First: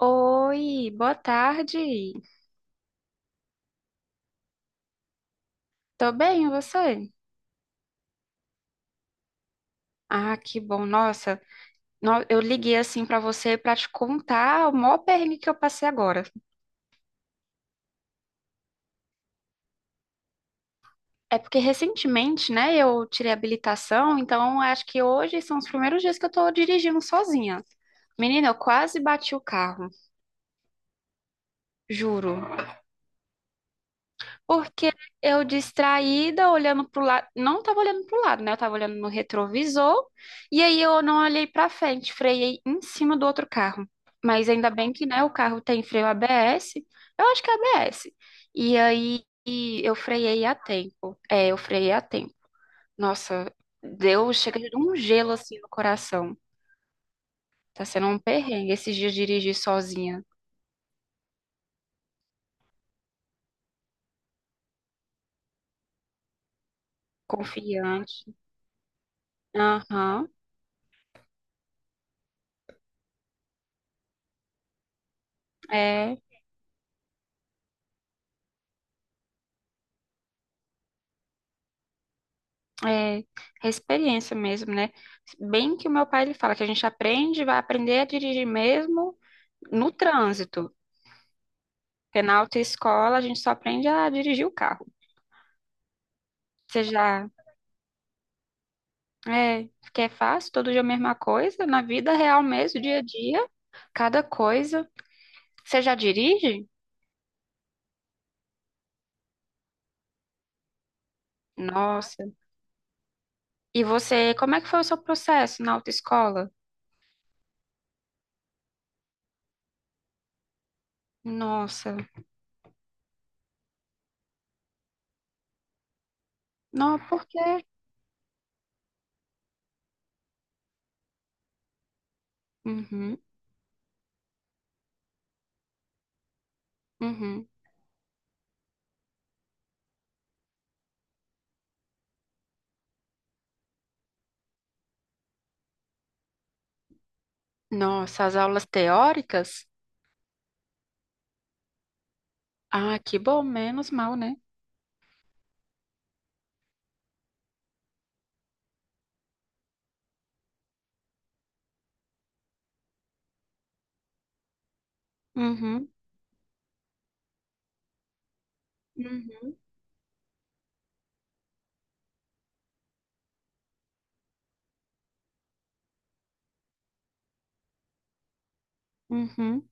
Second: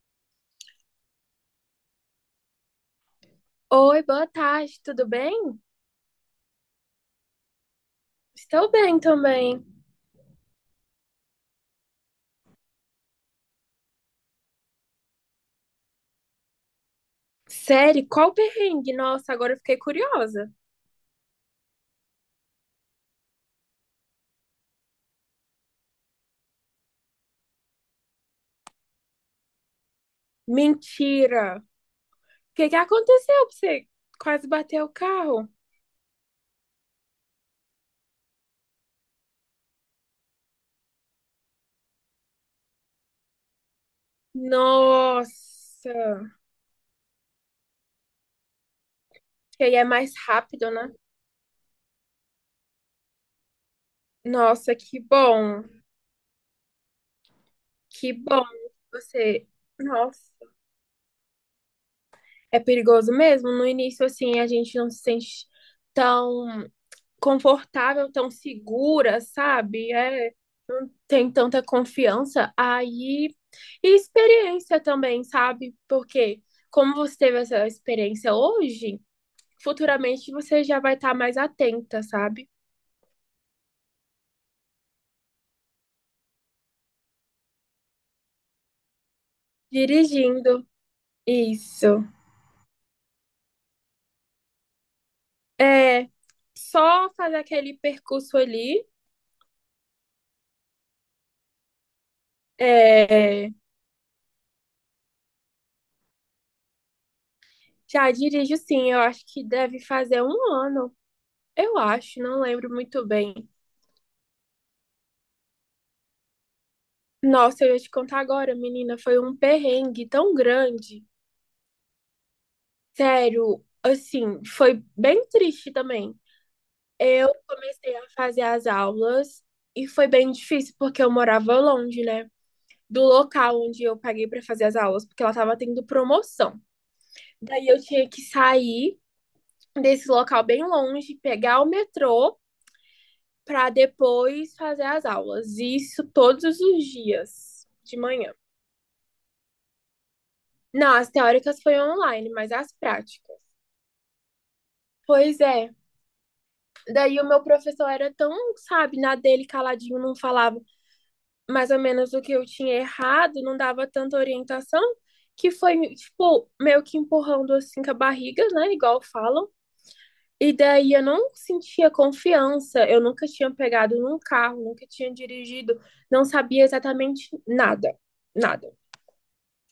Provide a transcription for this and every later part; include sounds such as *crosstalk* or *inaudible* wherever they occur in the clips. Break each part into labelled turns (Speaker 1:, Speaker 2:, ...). Speaker 1: Oi, boa tarde.
Speaker 2: Oi, boa tarde, tudo bem?
Speaker 1: Tô bem, e você?
Speaker 2: Estou bem também.
Speaker 1: Ah, que bom. Nossa, eu liguei assim pra você pra te contar o maior perrengue que eu passei agora.
Speaker 2: Sério, qual perrengue? Nossa, agora eu fiquei curiosa.
Speaker 1: É porque recentemente, né, eu tirei a habilitação, então acho que hoje são os primeiros dias que eu tô dirigindo sozinha. Menina, eu quase bati o carro,
Speaker 2: Mentira! O
Speaker 1: juro.
Speaker 2: que que aconteceu pra você quase bateu o
Speaker 1: Porque eu
Speaker 2: carro?
Speaker 1: distraída, olhando pro lado, não estava olhando pro lado, né? Eu estava olhando no retrovisor, e aí eu não olhei para frente, freiei em cima do outro carro. Mas ainda bem que, né, o carro tem freio
Speaker 2: Nossa!
Speaker 1: ABS, eu acho que é ABS. E aí
Speaker 2: Que aí
Speaker 1: e
Speaker 2: é
Speaker 1: eu
Speaker 2: mais
Speaker 1: freiei a
Speaker 2: rápido, né?
Speaker 1: tempo. É, eu freiei a tempo. Nossa, deu, chega de
Speaker 2: Nossa,
Speaker 1: dar um
Speaker 2: que
Speaker 1: gelo assim
Speaker 2: bom!
Speaker 1: no coração. Tá sendo
Speaker 2: Que
Speaker 1: um
Speaker 2: bom
Speaker 1: perrengue esses dias
Speaker 2: você.
Speaker 1: dirigir sozinha,
Speaker 2: Nossa, é perigoso mesmo. No início, assim, a gente não se sente tão confortável,
Speaker 1: confiante.
Speaker 2: tão segura, sabe?
Speaker 1: Aham,
Speaker 2: É, tem tanta confiança, aí. E experiência também, sabe?
Speaker 1: é.
Speaker 2: Porque como você teve essa experiência hoje, futuramente você já vai estar mais atenta, sabe?
Speaker 1: É, é experiência mesmo, né? Bem que o meu pai ele fala que a gente aprende, vai aprender a dirigir mesmo no
Speaker 2: Dirigindo.
Speaker 1: trânsito.
Speaker 2: Isso.
Speaker 1: Porque na autoescola a gente só aprende a dirigir o carro.
Speaker 2: É
Speaker 1: Você
Speaker 2: só
Speaker 1: já
Speaker 2: fazer aquele percurso ali.
Speaker 1: é, que é fácil, todo dia a mesma coisa, na vida real mesmo, dia a dia,
Speaker 2: É,
Speaker 1: cada coisa. Você já dirige?
Speaker 2: já dirijo sim, eu acho que deve fazer um ano. Eu acho,
Speaker 1: Nossa.
Speaker 2: não lembro muito bem.
Speaker 1: E você, como é que foi o seu processo na autoescola?
Speaker 2: Nossa, eu ia te contar agora, menina, foi um perrengue tão grande.
Speaker 1: Nossa.
Speaker 2: Sério, assim, foi bem triste também.
Speaker 1: Não, por
Speaker 2: Eu
Speaker 1: quê?
Speaker 2: comecei a fazer as aulas e foi bem difícil porque eu morava longe, né? Do
Speaker 1: Uhum,
Speaker 2: local onde eu paguei para fazer as aulas, porque ela tava tendo promoção.
Speaker 1: uhum.
Speaker 2: Daí eu tinha que sair desse local bem longe, pegar o metrô para depois fazer as aulas. Isso todos os dias de
Speaker 1: Nossa,
Speaker 2: manhã.
Speaker 1: as aulas teóricas?
Speaker 2: Não, as teóricas foi online, mas as
Speaker 1: Ah, que
Speaker 2: práticas.
Speaker 1: bom, menos mal, né?
Speaker 2: Pois é. Daí o meu professor era tão, sabe, na dele, caladinho, não falava mais ou menos o que eu tinha errado, não dava tanta orientação, que foi,
Speaker 1: Uhum,
Speaker 2: tipo, meio que empurrando assim com a barriga, né, igual falam.
Speaker 1: uhum,
Speaker 2: E daí eu não sentia confiança, eu nunca tinha pegado num carro, nunca tinha dirigido, não sabia exatamente nada, nada.
Speaker 1: uhum,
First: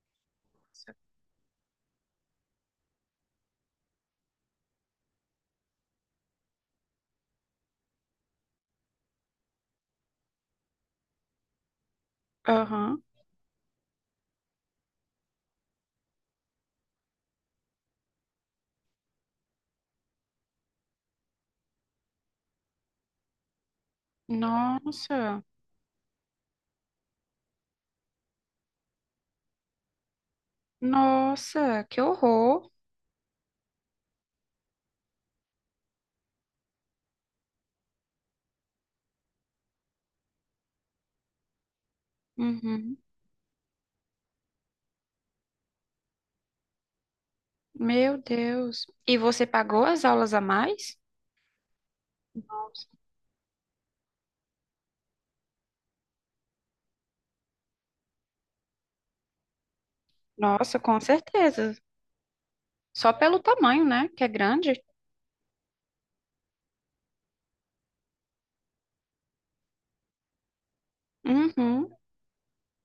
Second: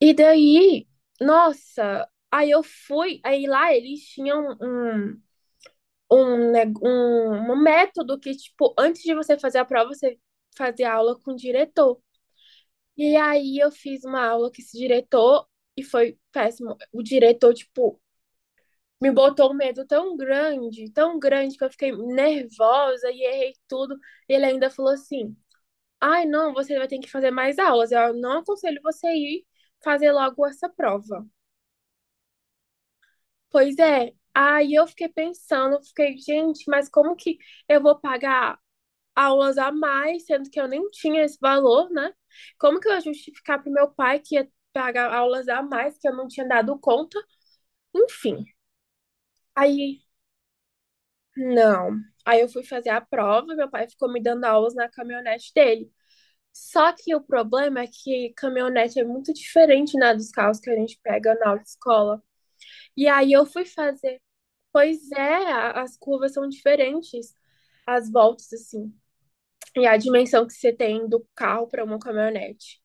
Speaker 2: E daí, nossa, aí eu fui, aí lá eles tinham um método que, tipo, antes de você fazer a prova, você fazia aula com o diretor.
Speaker 1: aham.
Speaker 2: E aí eu fiz uma aula com esse diretor e foi péssimo. O diretor, tipo, me botou um medo tão grande, que eu fiquei nervosa e errei tudo. E ele ainda falou assim:
Speaker 1: Nossa,
Speaker 2: ai, não, você vai ter que fazer mais aulas. Eu não aconselho você ir fazer logo essa prova.
Speaker 1: nossa, que horror.
Speaker 2: Pois é. Aí eu fiquei pensando, fiquei, gente, mas como que eu vou pagar aulas a mais, sendo que eu nem tinha esse valor, né? Como que eu
Speaker 1: Uhum.
Speaker 2: ia justificar pro meu pai que ia pagar aulas a mais que eu não tinha dado conta?
Speaker 1: Meu
Speaker 2: Enfim.
Speaker 1: Deus. E você pagou as
Speaker 2: Aí,
Speaker 1: aulas a mais?
Speaker 2: não. Aí eu fui fazer a prova, meu pai ficou me dando aulas na caminhonete dele. Só que o problema é que caminhonete é muito diferente, né, dos carros que a
Speaker 1: Nossa, com
Speaker 2: gente pega na
Speaker 1: certeza.
Speaker 2: autoescola. E
Speaker 1: Só
Speaker 2: aí
Speaker 1: pelo
Speaker 2: eu fui
Speaker 1: tamanho, né?
Speaker 2: fazer.
Speaker 1: Que é grande.
Speaker 2: Pois é, as curvas são diferentes, as voltas, assim. E a dimensão que você tem do carro para
Speaker 1: Uhum.
Speaker 2: uma caminhonete.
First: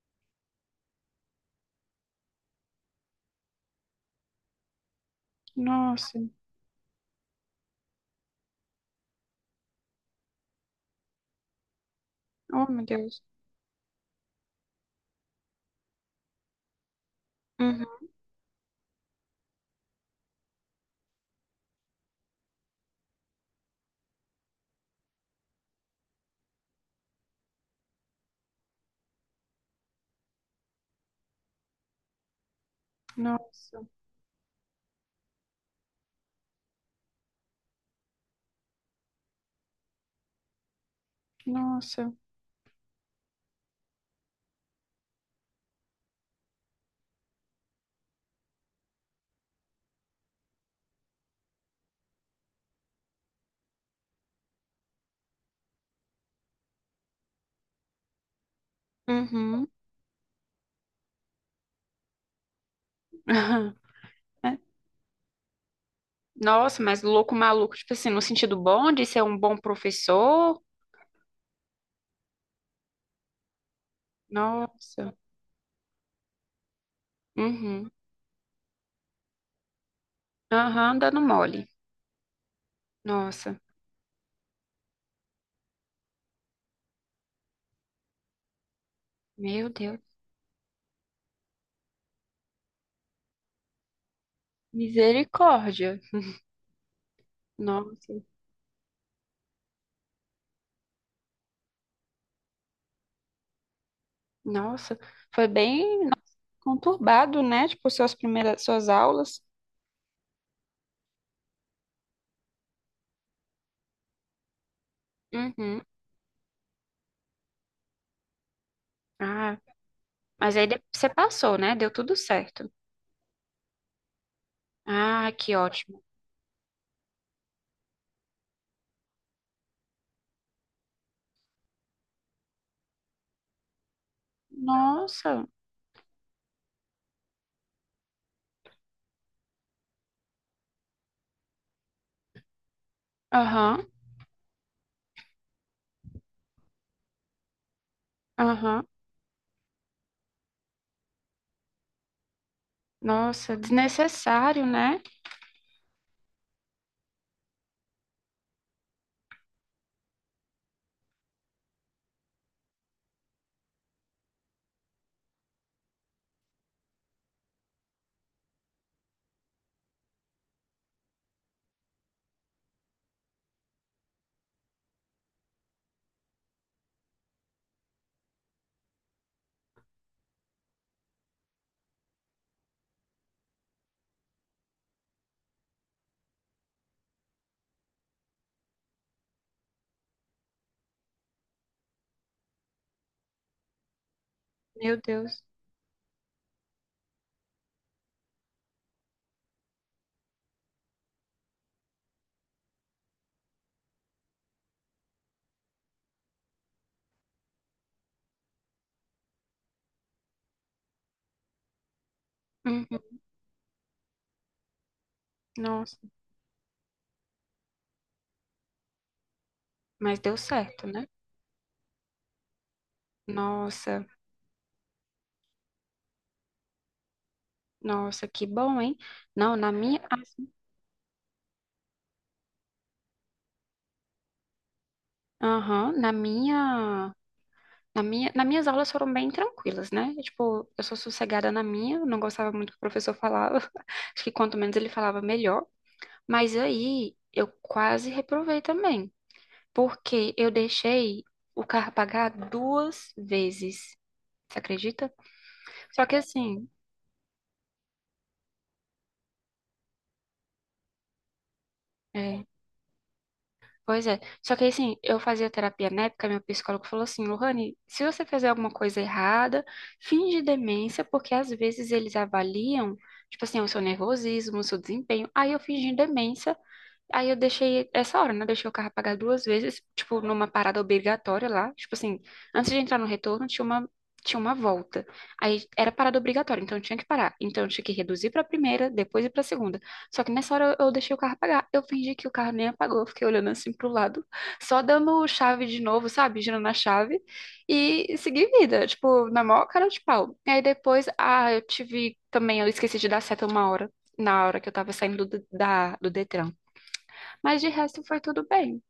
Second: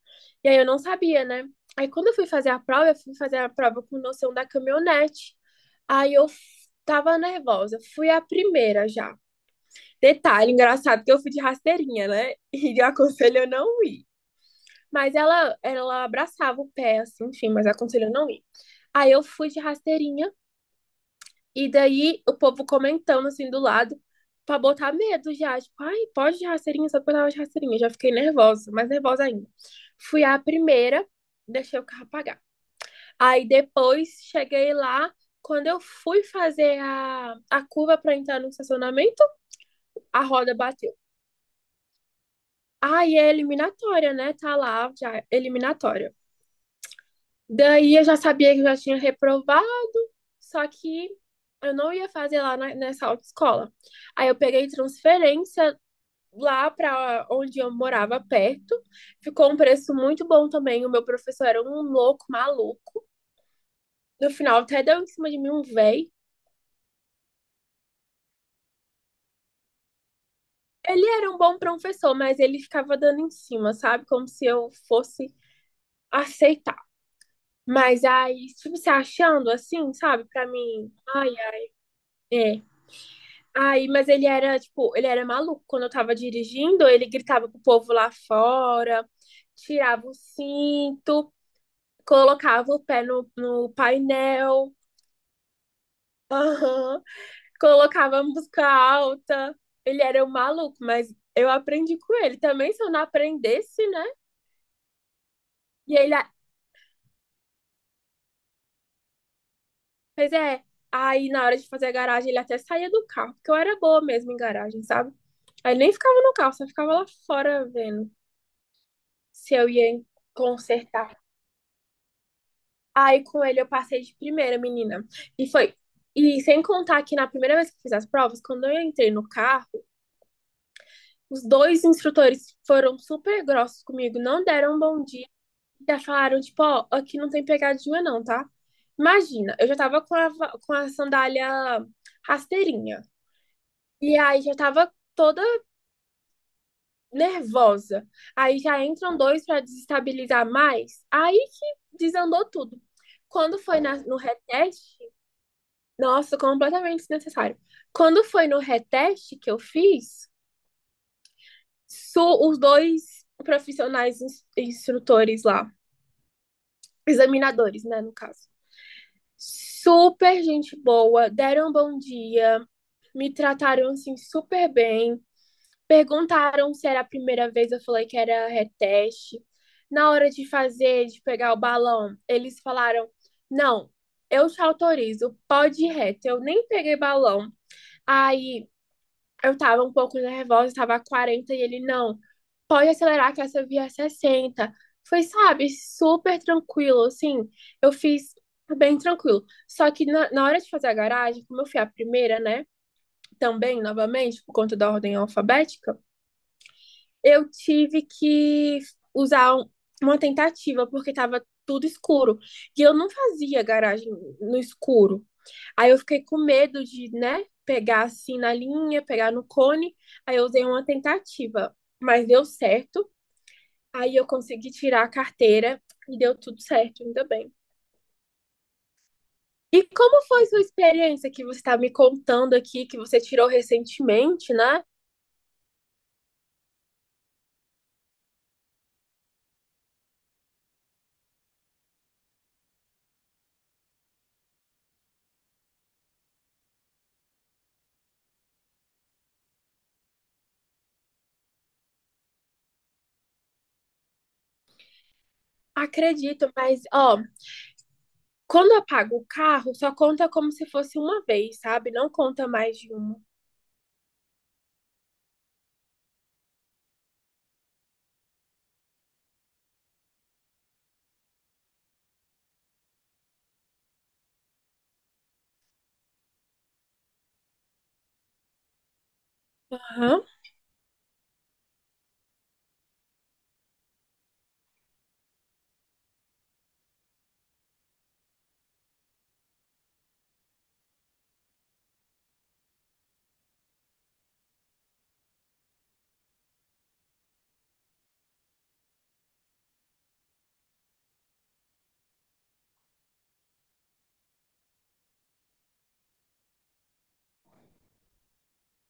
Speaker 2: E aí eu não sabia, né? Aí quando eu fui fazer a prova, eu fui fazer a prova com noção da caminhonete. Aí
Speaker 1: Nossa.
Speaker 2: eu f- Tava nervosa, fui a primeira já. Detalhe engraçado que eu fui de rasteirinha, né?
Speaker 1: Oh,
Speaker 2: E
Speaker 1: meu
Speaker 2: eu
Speaker 1: Deus.
Speaker 2: aconselho eu não ir. Mas ela abraçava o pé, assim, enfim, mas
Speaker 1: Uhum.
Speaker 2: aconselho eu não ir. Aí eu fui de rasteirinha e daí o povo comentando assim do lado pra botar medo já. Tipo, ai, pode de rasteirinha, só pra dar de rasteirinha. Já fiquei nervosa, mais nervosa ainda. Fui a primeira, deixei o carro apagar. Aí
Speaker 1: Nossa.
Speaker 2: depois cheguei lá. Quando eu fui fazer a curva pra entrar no estacionamento, a roda bateu.
Speaker 1: Nossa.
Speaker 2: Aí é eliminatória, né? Tá lá já, eliminatória. Daí eu já sabia que eu já tinha reprovado, só que eu não ia fazer nessa autoescola. Aí eu peguei transferência, lá para onde eu morava perto. Ficou um
Speaker 1: Uhum.
Speaker 2: preço muito bom também. O meu professor era um louco maluco.
Speaker 1: *laughs*
Speaker 2: No
Speaker 1: É.
Speaker 2: final até deu em cima de mim um véi.
Speaker 1: Nossa, mas louco maluco, tipo assim, no sentido bom de ser um bom professor.
Speaker 2: Ele era um bom professor, mas ele ficava dando em cima, sabe? Como se eu
Speaker 1: Nossa.
Speaker 2: fosse aceitar.
Speaker 1: Uhum.
Speaker 2: Mas aí, tipo, se achando assim, sabe? Pra mim,
Speaker 1: Aham, dando
Speaker 2: ai,
Speaker 1: mole.
Speaker 2: é.
Speaker 1: Nossa,
Speaker 2: Aí, mas ele era, tipo, ele era maluco. Quando eu tava dirigindo, ele gritava pro povo lá fora,
Speaker 1: meu Deus.
Speaker 2: tirava o cinto, colocava o pé no painel.
Speaker 1: Misericórdia.
Speaker 2: Aham.
Speaker 1: Nossa,
Speaker 2: Colocava música alta. Ele era um maluco, mas eu aprendi com ele também. Se eu não aprendesse, né?
Speaker 1: nossa. Foi
Speaker 2: E
Speaker 1: bem
Speaker 2: ele,
Speaker 1: nossa,
Speaker 2: a-
Speaker 1: conturbado, né? Tipo, suas primeiras, suas aulas.
Speaker 2: Pois é. Aí na hora de fazer a garagem, ele até saía do carro, porque eu era boa mesmo em garagem, sabe? Aí
Speaker 1: Uhum.
Speaker 2: nem ficava no carro, só ficava lá fora vendo se
Speaker 1: Ah,
Speaker 2: eu ia
Speaker 1: mas aí você
Speaker 2: consertar.
Speaker 1: passou, né? Deu tudo certo.
Speaker 2: Aí com ele eu passei de primeira, menina.
Speaker 1: Ah,
Speaker 2: E
Speaker 1: que
Speaker 2: foi.
Speaker 1: ótimo.
Speaker 2: E sem contar que na primeira vez que eu fiz as provas, quando eu entrei no carro, os dois instrutores foram super grossos comigo, não deram um bom dia.
Speaker 1: Nossa.
Speaker 2: Já falaram, tipo, ó, aqui não tem pegadinha não, tá? Imagina, eu já tava com a sandália rasteirinha.
Speaker 1: Aham,
Speaker 2: E aí já tava toda nervosa. Aí já
Speaker 1: aham.
Speaker 2: entram dois pra desestabilizar mais. Aí que desandou tudo.
Speaker 1: Nossa,
Speaker 2: Quando foi no
Speaker 1: desnecessário,
Speaker 2: reteste,
Speaker 1: né?
Speaker 2: nossa, completamente desnecessário. Quando foi no reteste que eu fiz, os dois instrutores lá, examinadores, né, no caso. Super gente boa, deram um bom dia, me trataram assim super bem. Perguntaram se era a primeira vez, eu falei que era reteste. Na hora de fazer, de pegar o balão, eles falaram: Não, eu te autorizo, pode ir reto. Eu nem peguei balão. Aí eu tava um pouco nervosa, tava a 40 e ele, não, pode acelerar que essa via é 60.
Speaker 1: Meu
Speaker 2: Foi,
Speaker 1: Deus.
Speaker 2: sabe, super tranquilo, assim, eu fiz bem tranquilo. Só que na hora de fazer a garagem, como eu fui a primeira, né, também, novamente, por conta da ordem alfabética, eu tive que usar uma tentativa, porque tava tudo escuro. E eu
Speaker 1: Uhum.
Speaker 2: não fazia garagem no escuro. Aí
Speaker 1: Nossa,
Speaker 2: eu fiquei com medo de, né, pegar assim na linha, pegar no cone.
Speaker 1: mas deu
Speaker 2: Aí eu usei uma
Speaker 1: certo, né?
Speaker 2: tentativa, mas deu certo.
Speaker 1: Nossa,
Speaker 2: Aí eu consegui tirar a carteira e deu tudo certo, ainda bem.
Speaker 1: nossa, que bom, hein? Não, na
Speaker 2: E
Speaker 1: minha.
Speaker 2: como foi sua experiência que você está me contando aqui, que você tirou recentemente, né?
Speaker 1: Aham, nas minhas aulas foram bem tranquilas, né? Tipo, eu sou sossegada na minha, eu não gostava muito do que o professor falava. *laughs* Acho que quanto menos ele falava, melhor. Mas aí eu quase reprovei também, porque eu deixei o carro pagar 2 vezes. Você acredita? Só que
Speaker 2: Acredito,
Speaker 1: assim,
Speaker 2: mas ó, quando eu pago o carro, só conta como se fosse uma vez, sabe? Não
Speaker 1: é,
Speaker 2: conta mais de uma.
Speaker 1: pois é. Só que assim, eu fazia terapia na época, meu psicólogo falou assim, Lohane, se você fizer alguma coisa errada, finge demência, porque às vezes eles avaliam, tipo assim, o seu nervosismo, o seu desempenho. Aí eu fingi demência. Aí eu deixei essa hora, né? Deixei o carro apagar 2 vezes, tipo,
Speaker 2: Aham.
Speaker 1: numa parada obrigatória lá. Tipo assim, antes de entrar no retorno, tinha uma volta. Aí era parada obrigatória, então eu tinha que parar. Então eu tinha que reduzir pra primeira, depois ir pra segunda. Só que nessa hora eu deixei o carro apagar. Eu fingi que o carro nem apagou, eu fiquei olhando assim pro lado, *laughs* só dando chave de novo, sabe? Girando a chave e segui vida, tipo, na maior cara de pau. E aí depois, ah, eu tive também, eu esqueci de dar seta uma hora. Na hora que eu tava saindo do Detran. Mas de resto foi tudo bem.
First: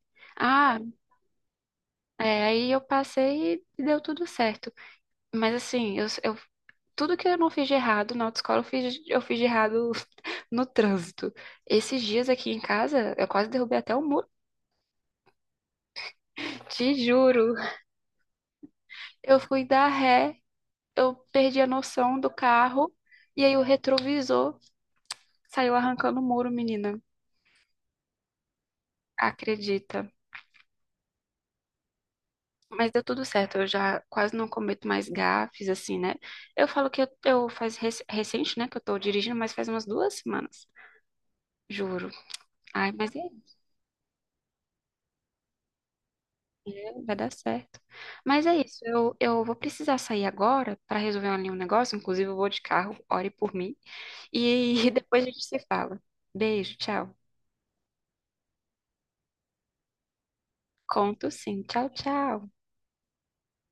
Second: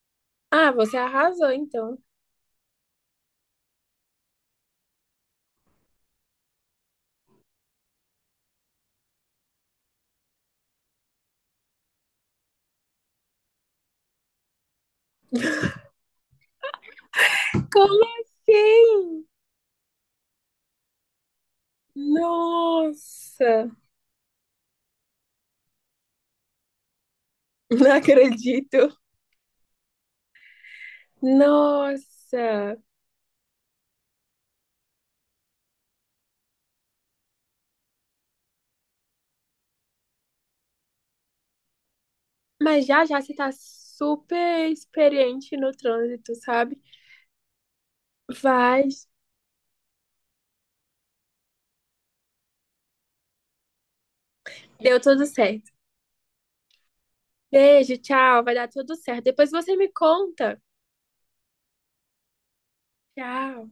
Speaker 2: Ah,
Speaker 1: Ah,
Speaker 2: você arrasou, então.
Speaker 1: é, aí eu passei e deu tudo certo. Mas assim, tudo que eu não fiz de errado na autoescola, eu fiz de errado *laughs* no trânsito. Esses dias aqui em casa, eu quase derrubei até o muro. Te juro.
Speaker 2: Como assim?
Speaker 1: Eu fui dar ré, eu perdi a noção do carro, e aí o
Speaker 2: Nossa,
Speaker 1: retrovisor saiu arrancando o muro, menina.
Speaker 2: *laughs* não acredito.
Speaker 1: Acredita?
Speaker 2: Nossa.
Speaker 1: Mas deu tudo certo, eu já quase não cometo mais gafes, assim, né? Eu falo que eu faz recente, né, que eu tô dirigindo, mas faz umas 2 semanas, juro.
Speaker 2: Mas
Speaker 1: Ai,
Speaker 2: já
Speaker 1: mas
Speaker 2: já
Speaker 1: é,
Speaker 2: você tá super experiente no trânsito, sabe?
Speaker 1: é, vai dar certo. Mas é isso,
Speaker 2: Vai.
Speaker 1: eu vou precisar sair agora para resolver ali um negócio, inclusive eu vou de carro, ore por mim, e *laughs*
Speaker 2: Deu
Speaker 1: depois
Speaker 2: tudo
Speaker 1: a gente se
Speaker 2: certo.
Speaker 1: fala. Beijo, tchau.
Speaker 2: Beijo, tchau. Vai dar tudo certo. Depois você me conta.
Speaker 1: Conto sim, tchau, tchau.
Speaker 2: Tchau.